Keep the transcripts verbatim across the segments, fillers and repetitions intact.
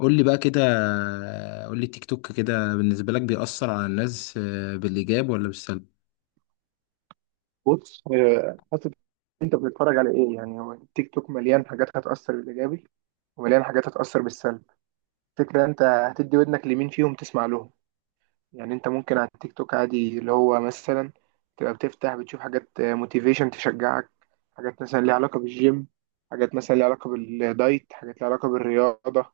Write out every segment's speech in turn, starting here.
قول لي بقى كده. قول لي التيك توك كده بالنسبة لك بيأثر على الناس آه، بالإيجاب ولا بالسلب؟ بص آه، حسب انت بتتفرج على ايه. يعني هو التيك توك مليان حاجات هتأثر بالإيجابي، ومليان حاجات هتأثر بالسلب. فكرة انت هتدي ودنك لمين فيهم تسمع لهم. يعني انت ممكن على التيك توك عادي اللي هو مثلا تبقى بتفتح بتشوف حاجات موتيفيشن تشجعك، حاجات مثلا ليها علاقة بالجيم، حاجات مثلا ليها علاقة بالدايت، حاجات ليها علاقة بالرياضة،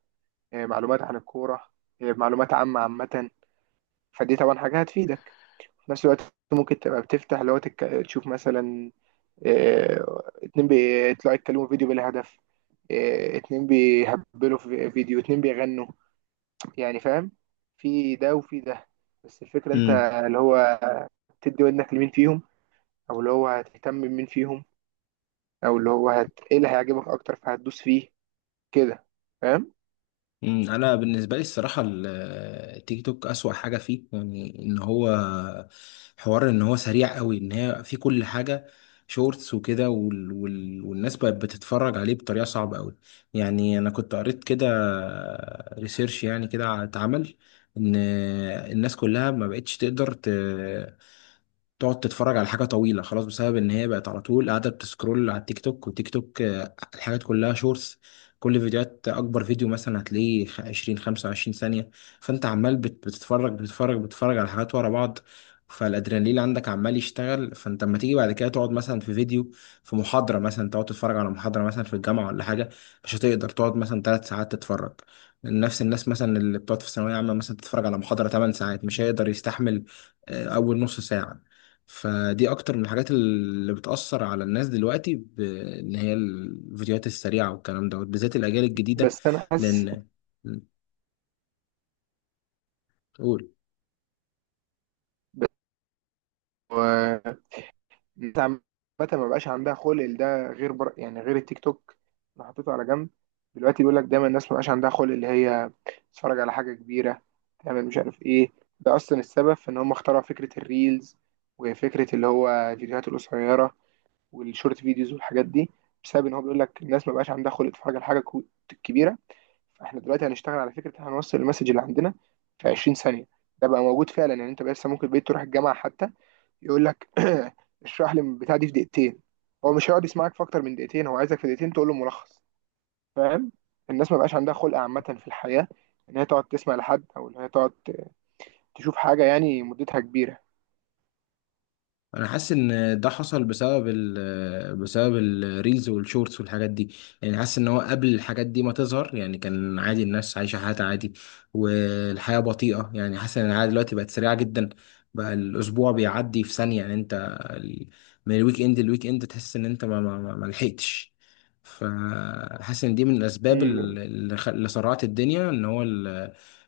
آه، معلومات عن الكورة، آه، معلومات عامة عامة. فدي طبعا حاجة هتفيدك في نفس الوقت. ممكن تبقى بتفتح اللي هو تك... تشوف مثلا آه، اتنين بيطلعوا يتكلموا فيديو بلا هدف، آه، اتنين بيهبلوا في فيديو، اتنين بيغنوا. يعني فاهم؟ في ده وفي ده. بس الفكرة انت امم اللي هو تدي ودنك لمين فيهم، او اللي هو هتهتم بمين فيهم، او اللي هو هت... ايه اللي هيعجبك اكتر فهتدوس فيه. كده. فاهم؟ أمم، أنا بالنسبة لي الصراحة ال- آه، التيك توك أسوأ حاجة فيه، يعني إن هو حوار إن هو سريع قوي، إن هي في كل حاجة شورتس وكده وال... وال... والناس بقت بتتفرج عليه بطريقة صعبة قوي. يعني أنا كنت قريت كده ريسيرش يعني كده اتعمل إن آه، الناس كلها ما بقتش تقدر ت... تقعد تتفرج على حاجة طويلة خلاص، بسبب إن هي بقت على طول قاعدة بتسكرول على التيك توك، والتيك توك آه، الحاجات كلها شورتس. كل فيديوهات أكبر فيديو مثلا هتلاقيه خ- عشرين خمسة وعشرين ثانية. فأنت عمال بت- بتتفرج بتتفرج بتتفرج على حاجات ورا بعض، فالأدرينالين عندك عمال يشتغل. فأنت لما تيجي بعد كده تقعد مثلا في فيديو، في محاضرة مثلا، تقعد تتفرج على محاضرة مثلا في الجامعة ولا حاجة، مش هتقدر تقعد مثلا ثلاث ساعات تتفرج. نفس الناس مثلا اللي بتقعد في الثانوية عامة مثلا تتفرج على محاضرة ثماني ساعات مش هيقدر يستحمل آه، أول نص ساعة. فدي اكتر من الحاجات اللي بتأثر على الناس دلوقتي، بان هي الفيديوهات السريعة والكلام دوت، بالذات الاجيال الجديدة. بس انا حاسس لان قول. الناس عامة ما بقاش عندها خلق لده غير بر... يعني غير التيك توك. انا حطيته على جنب. دلوقتي بيقول لك دايما الناس ما بقاش عندها خلق اللي هي تتفرج على حاجة كبيرة، تعمل مش عارف ايه. ده اصلا السبب في ان هم اخترعوا فكرة الريلز وفكرة اللي هو الفيديوهات القصيرة والشورت فيديوز والحاجات دي، بسبب ان هو بيقول لك الناس ما بقاش عندها خلق تتفرج على حاجة كو- كبيرة. فاحنا دلوقتي هنشتغل على فكره إن إحنا هنوصل المسج اللي عندنا في عشرين ثانيه. ده بقى موجود فعلا. يعني انت بس ممكن بقيت تروح الجامعه حتى، يقول لك اشرح لي البتاع دي في دقيقتين. هو مش هيقعد يسمعك في اكتر من دقيقتين، هو عايزك في دقيقتين تقول له ملخص. فاهم؟ الناس ما بقاش عندها خلق عامه في الحياه، ان هي تقعد تسمع لحد او ان هي تقعد تشوف حاجه يعني مدتها كبيره. انا حاسس ان ده حصل بسبب ال بسبب الريلز والشورتس والحاجات دي. يعني حاسس ان هو قبل الحاجات دي ما تظهر، يعني كان عادي الناس عايشه حياتها عادي والحياه بطيئه. يعني حاسس ان العاده دلوقتي بقت سريعه جدا، بقى الاسبوع بيعدي في ثانيه. يعني انت ال- من الويك اند للويك اند تحس ان انت ما ما ما ما لحقتش. فحاسس ان دي من الاسباب امم ال- اللي خ- اللي سرعت الدنيا، ان هو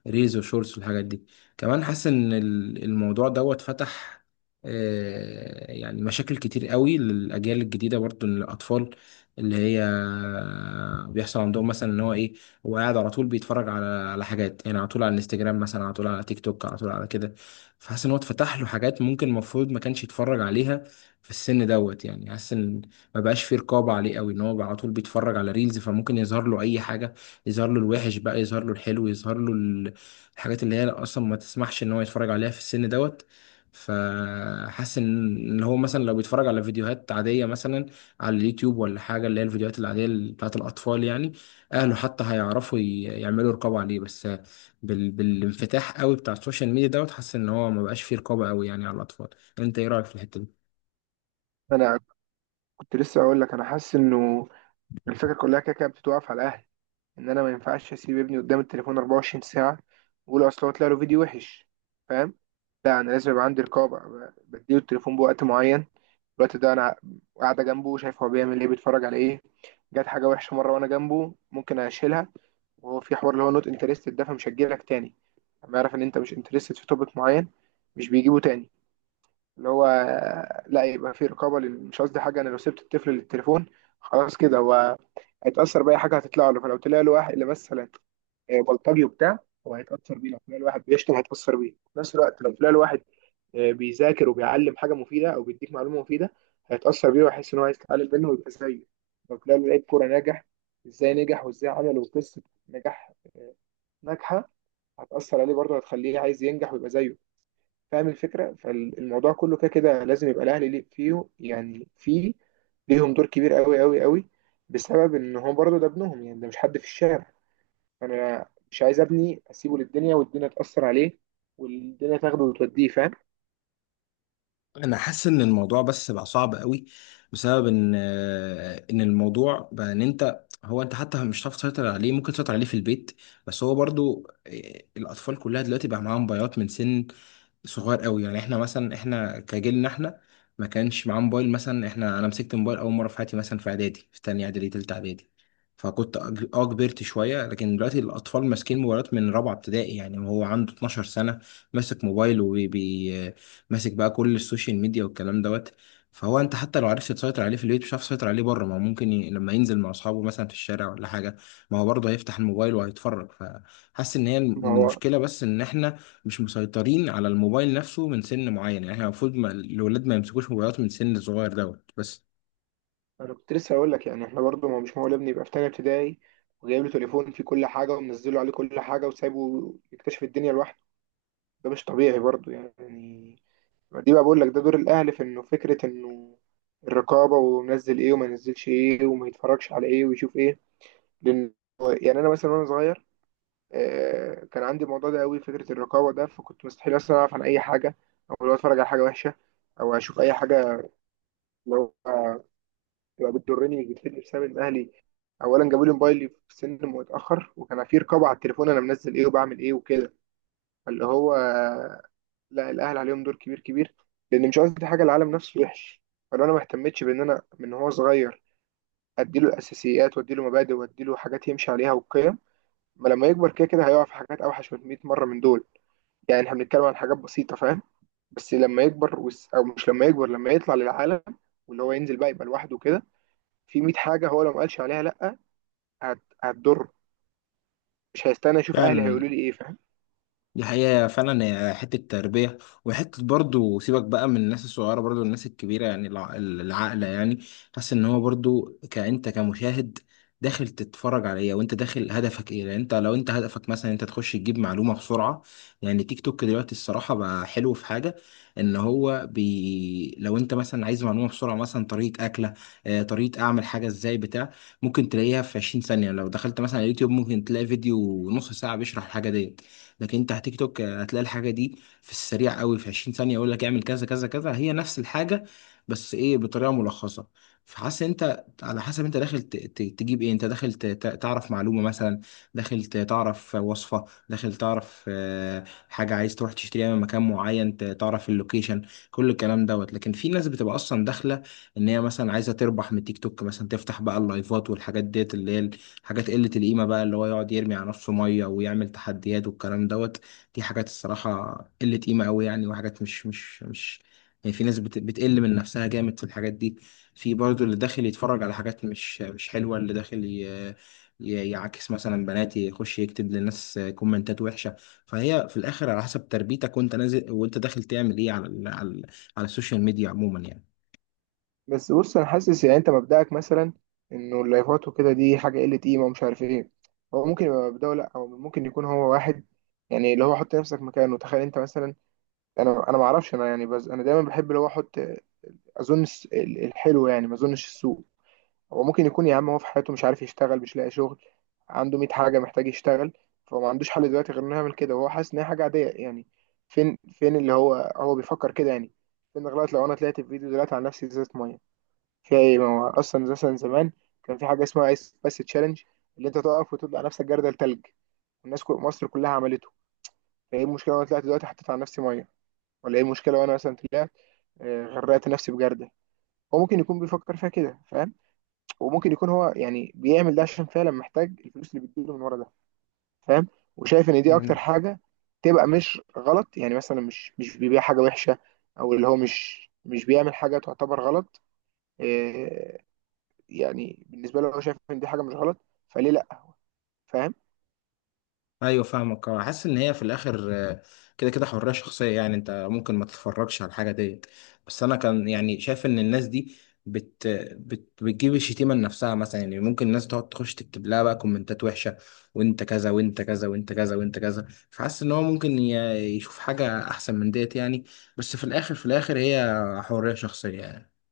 الريلز والشورتس والحاجات دي. كمان حاسس ان ال- الموضوع دوت فتح آه، يعني مشاكل كتير قوي للأجيال الجديدة، برضه للأطفال، اللي هي بيحصل عندهم مثلا إن هو إيه. هو قاعد على طول بيتفرج على على حاجات، يعني على طول على الانستجرام مثلا، على طول على تيك توك، على طول على كده. فحاسس إن هو اتفتح له حاجات ممكن المفروض ما كانش يتفرج عليها في السن دوت. يعني حاسس إن ما بقاش فيه رقابة عليه قوي، إن هو بقى على طول بيتفرج على ريلز فممكن يظهر له أي حاجة. يظهر له الوحش بقى، يظهر له الحلو، يظهر له ال- الحاجات اللي هي أصلا ما تسمحش إن هو يتفرج عليها في السن دوت. فحاسس ان إن هو مثلا لو بيتفرج على فيديوهات عاديه مثلا على اليوتيوب ولا حاجه، اللي هي الفيديوهات العاديه اللي بتاعت الاطفال يعني، اهله حتى هيعرفوا ي- يعملوا رقابه عليه. بس بال... بالانفتاح قوي بتاع السوشيال ميديا دوت، حاسس ان هو ما بقاش فيه رقابه قوي يعني على الاطفال. انت ايه رايك في الحته دي؟ انا كنت لسه اقول لك، انا حاسس انه الفكره كلها كده كده بتتوقف على الاهل. ان انا ما ينفعش اسيب ابني قدام التليفون أربعة وعشرين ساعه، واقول اصل هو طلع له فيديو وحش. فاهم؟ لا انا لازم يبقى عندي رقابه، ب- بديله التليفون بوقت معين. الوقت ده انا قاعده جنبه شايف هو بيعمل ايه، بيتفرج على ايه. جت حاجه وحشه مره وانا جنبه ممكن اشيلها، وهو في حوار اللي هو نوت انترستد ده فمش هجيلك تاني. لما يعرف ان انت مش انترستد في توبيك معين، مش بيجيبه تاني. اللي هو لا يبقى في رقابه لل- مش قصدي حاجه، انا لو سبت الطفل للتليفون خلاص كده هو هيتأثر بأي حاجة هتطلع له. فلو طلع له واحد مثلا آه، بلطجي وبتاع، هو هيتأثر بيه. لو تلاقي الواحد بيشتم هيتأثر بيه. في نفس الوقت لو تلاقي الواحد آه، بيذاكر وبيعلم حاجة مفيدة أو بيديك معلومة مفيدة، هيتأثر بيه، ويحس إن هو عايز يتعلم منه ويبقى زيه. لو تلاقي لعيب كورة ناجح إزاي نجح وإزاي عمل وقصة نجاح ناجحة، هتأثر عليه برضه، هتخليه عايز ينجح ويبقى زيه. فاهم الفكرة؟ فالموضوع كله كده كده لازم يبقى الأهلي ليه- فيه، يعني فيه ليهم دور كبير قوي قوي قوي، بسبب إن هو برضه ده ابنهم. يعني ده مش حد في الشارع. انا مش عايز ابني اسيبه للدنيا والدنيا تاثر عليه والدنيا تاخده وتوديه. فاهم؟ انا حاسس ان الموضوع بس بقى صعب قوي، بسبب ان آه، ان الموضوع بقى ان انت هو انت حتى مش هتعرف تسيطر عليه. ممكن تسيطر عليه في البيت، بس هو برضو إيه، الاطفال كلها دلوقتي بقى معاها موبايلات من سن صغير قوي. يعني احنا مثلا، احنا كجيلنا، احنا ما كانش معاه موبايل مثلا. احنا انا مسكت موبايل اول مره في حياتي مثلا في اعدادي، في تانية اعدادي، تالتة اعدادي. فكنت أج- اه كبرت شويه، لكن دلوقتي الاطفال ماسكين موبايلات من رابعه ابتدائي يعني، وهو عنده اتناشر سنه ماسك موبايل وبي ماسك بقى كل السوشيال ميديا والكلام دوت. فهو انت حتى لو عرفت تسيطر عليه في البيت، مش عارف تسيطر عليه بره. ما هو ممكن ي... لما ينزل مع اصحابه مثلا في الشارع ولا حاجه، ما هو برضه هيفتح الموبايل وهيتفرج. فحاسس ان هي ما هو المشكله بس ان احنا مش مسيطرين على الموبايل نفسه من سن معين. يعني احنا المفروض ما... الولاد ما يمسكوش موبايلات من سن صغير دوت بس. انا كنت لسه هقول لك، يعني احنا برضو ما هو مش معقول ابني يبقى في تانية ابتدائي وجايب له تليفون فيه كل حاجه ومنزله عليه كل حاجه وسايبه يكتشف الدنيا لوحده. ده مش طبيعي برضو يعني. دي بقى بقول لك ده دور الاهل في انه فكره انه الرقابه، ومنزل ايه وما ينزلش ايه وما يتفرجش على ايه ويشوف ايه. لان يعني انا مثلا وانا صغير آه، كان عندي الموضوع ده قوي، فكره الرقابه ده. فكنت مستحيل اصلا اعرف عن اي حاجه او لو اتفرج على حاجه وحشه او اشوف اي حاجه لو آه، تبقى بتضرني مش بتفيدني، بسبب ان اهلي اولا جابوا لي موبايلي في سن متاخر، وكان في رقابه على التليفون انا منزل ايه وبعمل ايه وكده. اللي هو آه، لا الاهل عليهم دور كبير كبير، لان مش قصدي حاجه العالم نفسه وحش. فلو انا ما اهتمتش بان انا من هو صغير اديله الاساسيات واديله مبادئ واديله حاجات يمشي عليها وقيم، ما لما يكبر كده كده هيقع في حاجات اوحش من مئة مره من دول. يعني احنا بنتكلم عن حاجات بسيطة. فاهم؟ بس لما يكبر وس... او مش لما يكبر لما يطلع للعالم واللي هو ينزل بقى يبقى لوحده كده، في مية حاجة هو لو ما قالش عليها لا هت... هتضر. مش هيستنى اشوف اهلي فعلا، هيقولوا لي ايه. فاهم؟ دي حقيقة. فعلا هي حتة تربية وحتة، برضو سيبك بقى من الناس الصغيرة، برضو الناس الكبيرة، يعني الع- العقلة يعني. حاسس ان هو برضو كأنت كمشاهد، داخل تتفرج على ايه وانت داخل هدفك ايه. لان انت لو انت هدفك مثلا انت تخش تجيب معلومة بسرعة، يعني تيك توك دلوقتي الصراحة بقى حلو في حاجة، ان هو بي لو انت مثلا عايز معلومة بسرعة، مثلا طريقة اكلة آه، طريقة اعمل حاجة ازاي بتاع، ممكن تلاقيها في عشرين ثانية. لو دخلت مثلا على يوتيوب ممكن تلاقي فيديو نص ساعة بيشرح الحاجة دي، لكن انت على تيك توك هتلاقي الحاجه دي في السريع قوي، في عشرين ثانيه يقول لك اعمل كذا كذا كذا. هي نفس الحاجه بس ايه، بطريقه ملخصه. فحاسس انت على حسب انت داخل ت- ت- تجيب ايه، انت داخل ت- ت- تعرف معلومه مثلا، داخل ت- تعرف وصفه، داخل تعرف آه، حاجه عايز تروح تشتريها من مكان معين، ت- تعرف اللوكيشن، كل الكلام دوت. لكن في ناس بتبقى اصلا داخله ان هي مثلا عايزه تربح من تيك توك مثلا، تفتح بقى اللايفات والحاجات ديت اللي هي حاجات قلة القيمة بقى، اللي هو يقعد يرمي على نفسه مية ويعمل تحديات والكلام دوت. دي حاجات الصراحة قلة قيمة أوي يعني، وحاجات مش مش مش يعني، في ناس بت- بتقل من نفسها جامد في الحاجات دي. في برضه اللي داخل يتفرج على حاجات مش مش حلوة، اللي داخل ي- ي- يعاكس مثلا بنات، يخش يكتب للناس كومنتات وحشة. فهي في الآخر على حسب تربيتك، وأنت نازل وأنت داخل تعمل إيه على ال- على ال- على السوشيال ميديا عموما بس بص انا حاسس يعني انت مبدأك مثلا انه اللايفات وكده دي حاجة قلة قيمة ومش عارف ايه، هو ممكن يبقى مبدأه لا. هو ممكن يكون هو واحد يعني اللي هو، حط نفسك مكانه تخيل انت مثلا، انا انا ما اعرفش انا يعني، بس انا دايما بحب اللي هو احط اظن الس- الحلو يعني ما اظنش السوء. هو ممكن يكون يا عم هو في حياته مش عارف يشتغل، مش لاقي شغل، عنده مية حاجة محتاج يشتغل، فهو ما عندوش حل دلوقتي غير انه يعمل كده. وهو حاسس ان هي حاجة عادية يعني. فين فين اللي هو هو بيفكر كده يعني؟ فين غلط لو انا طلعت في فيديو دلوقتي عن نفسي ازازة مية؟ فيها ايه؟ ما هو اصلا مثلا زمان كان في حاجة اسمها ايس بس تشالنج، اللي انت تقف وتقول على نفسك جردل تلج، والناس كل مصر كلها عملته. فايه المشكلة وانا طلعت دلوقتي حطيت على نفسي مية؟ ولا ايه المشكلة وانا مثلا طلعت آه، غرقت نفسي بجردل؟ هو ممكن يكون بيفكر فيها كده. فاهم؟ وممكن يكون هو يعني بيعمل ده عشان فعلا محتاج الفلوس اللي بتجيله من ورا ده. فاهم؟ وشايف ان دي اكتر يعني. حاجه، تبقى مش غلط. يعني مثلا مش مش بيبيع حاجه وحشه، او اللي هو مش مش بيعمل حاجه تعتبر غلط. إيه، يعني بالنسبه له هو شايف ان دي حاجه مش غلط، فليه لا؟ فاهم؟ ايوه فاهمك، اه حاسس ان هي في الاخر آه، كده كده حريه شخصيه يعني. انت ممكن ما تتفرجش على الحاجه ديت، بس انا كان يعني شايف ان الناس دي بت بت بتجيب الشتيمه لنفسها مثلا يعني. ممكن الناس تقعد تخش تكتب لها بقى كومنتات وحشه، وانت كذا وانت كذا وانت كذا وانت كذا. فحاسس ان هو ممكن ي- يشوف حاجه احسن من ديت يعني. بس في الاخر، في الاخر، هي حريه شخصيه يعني.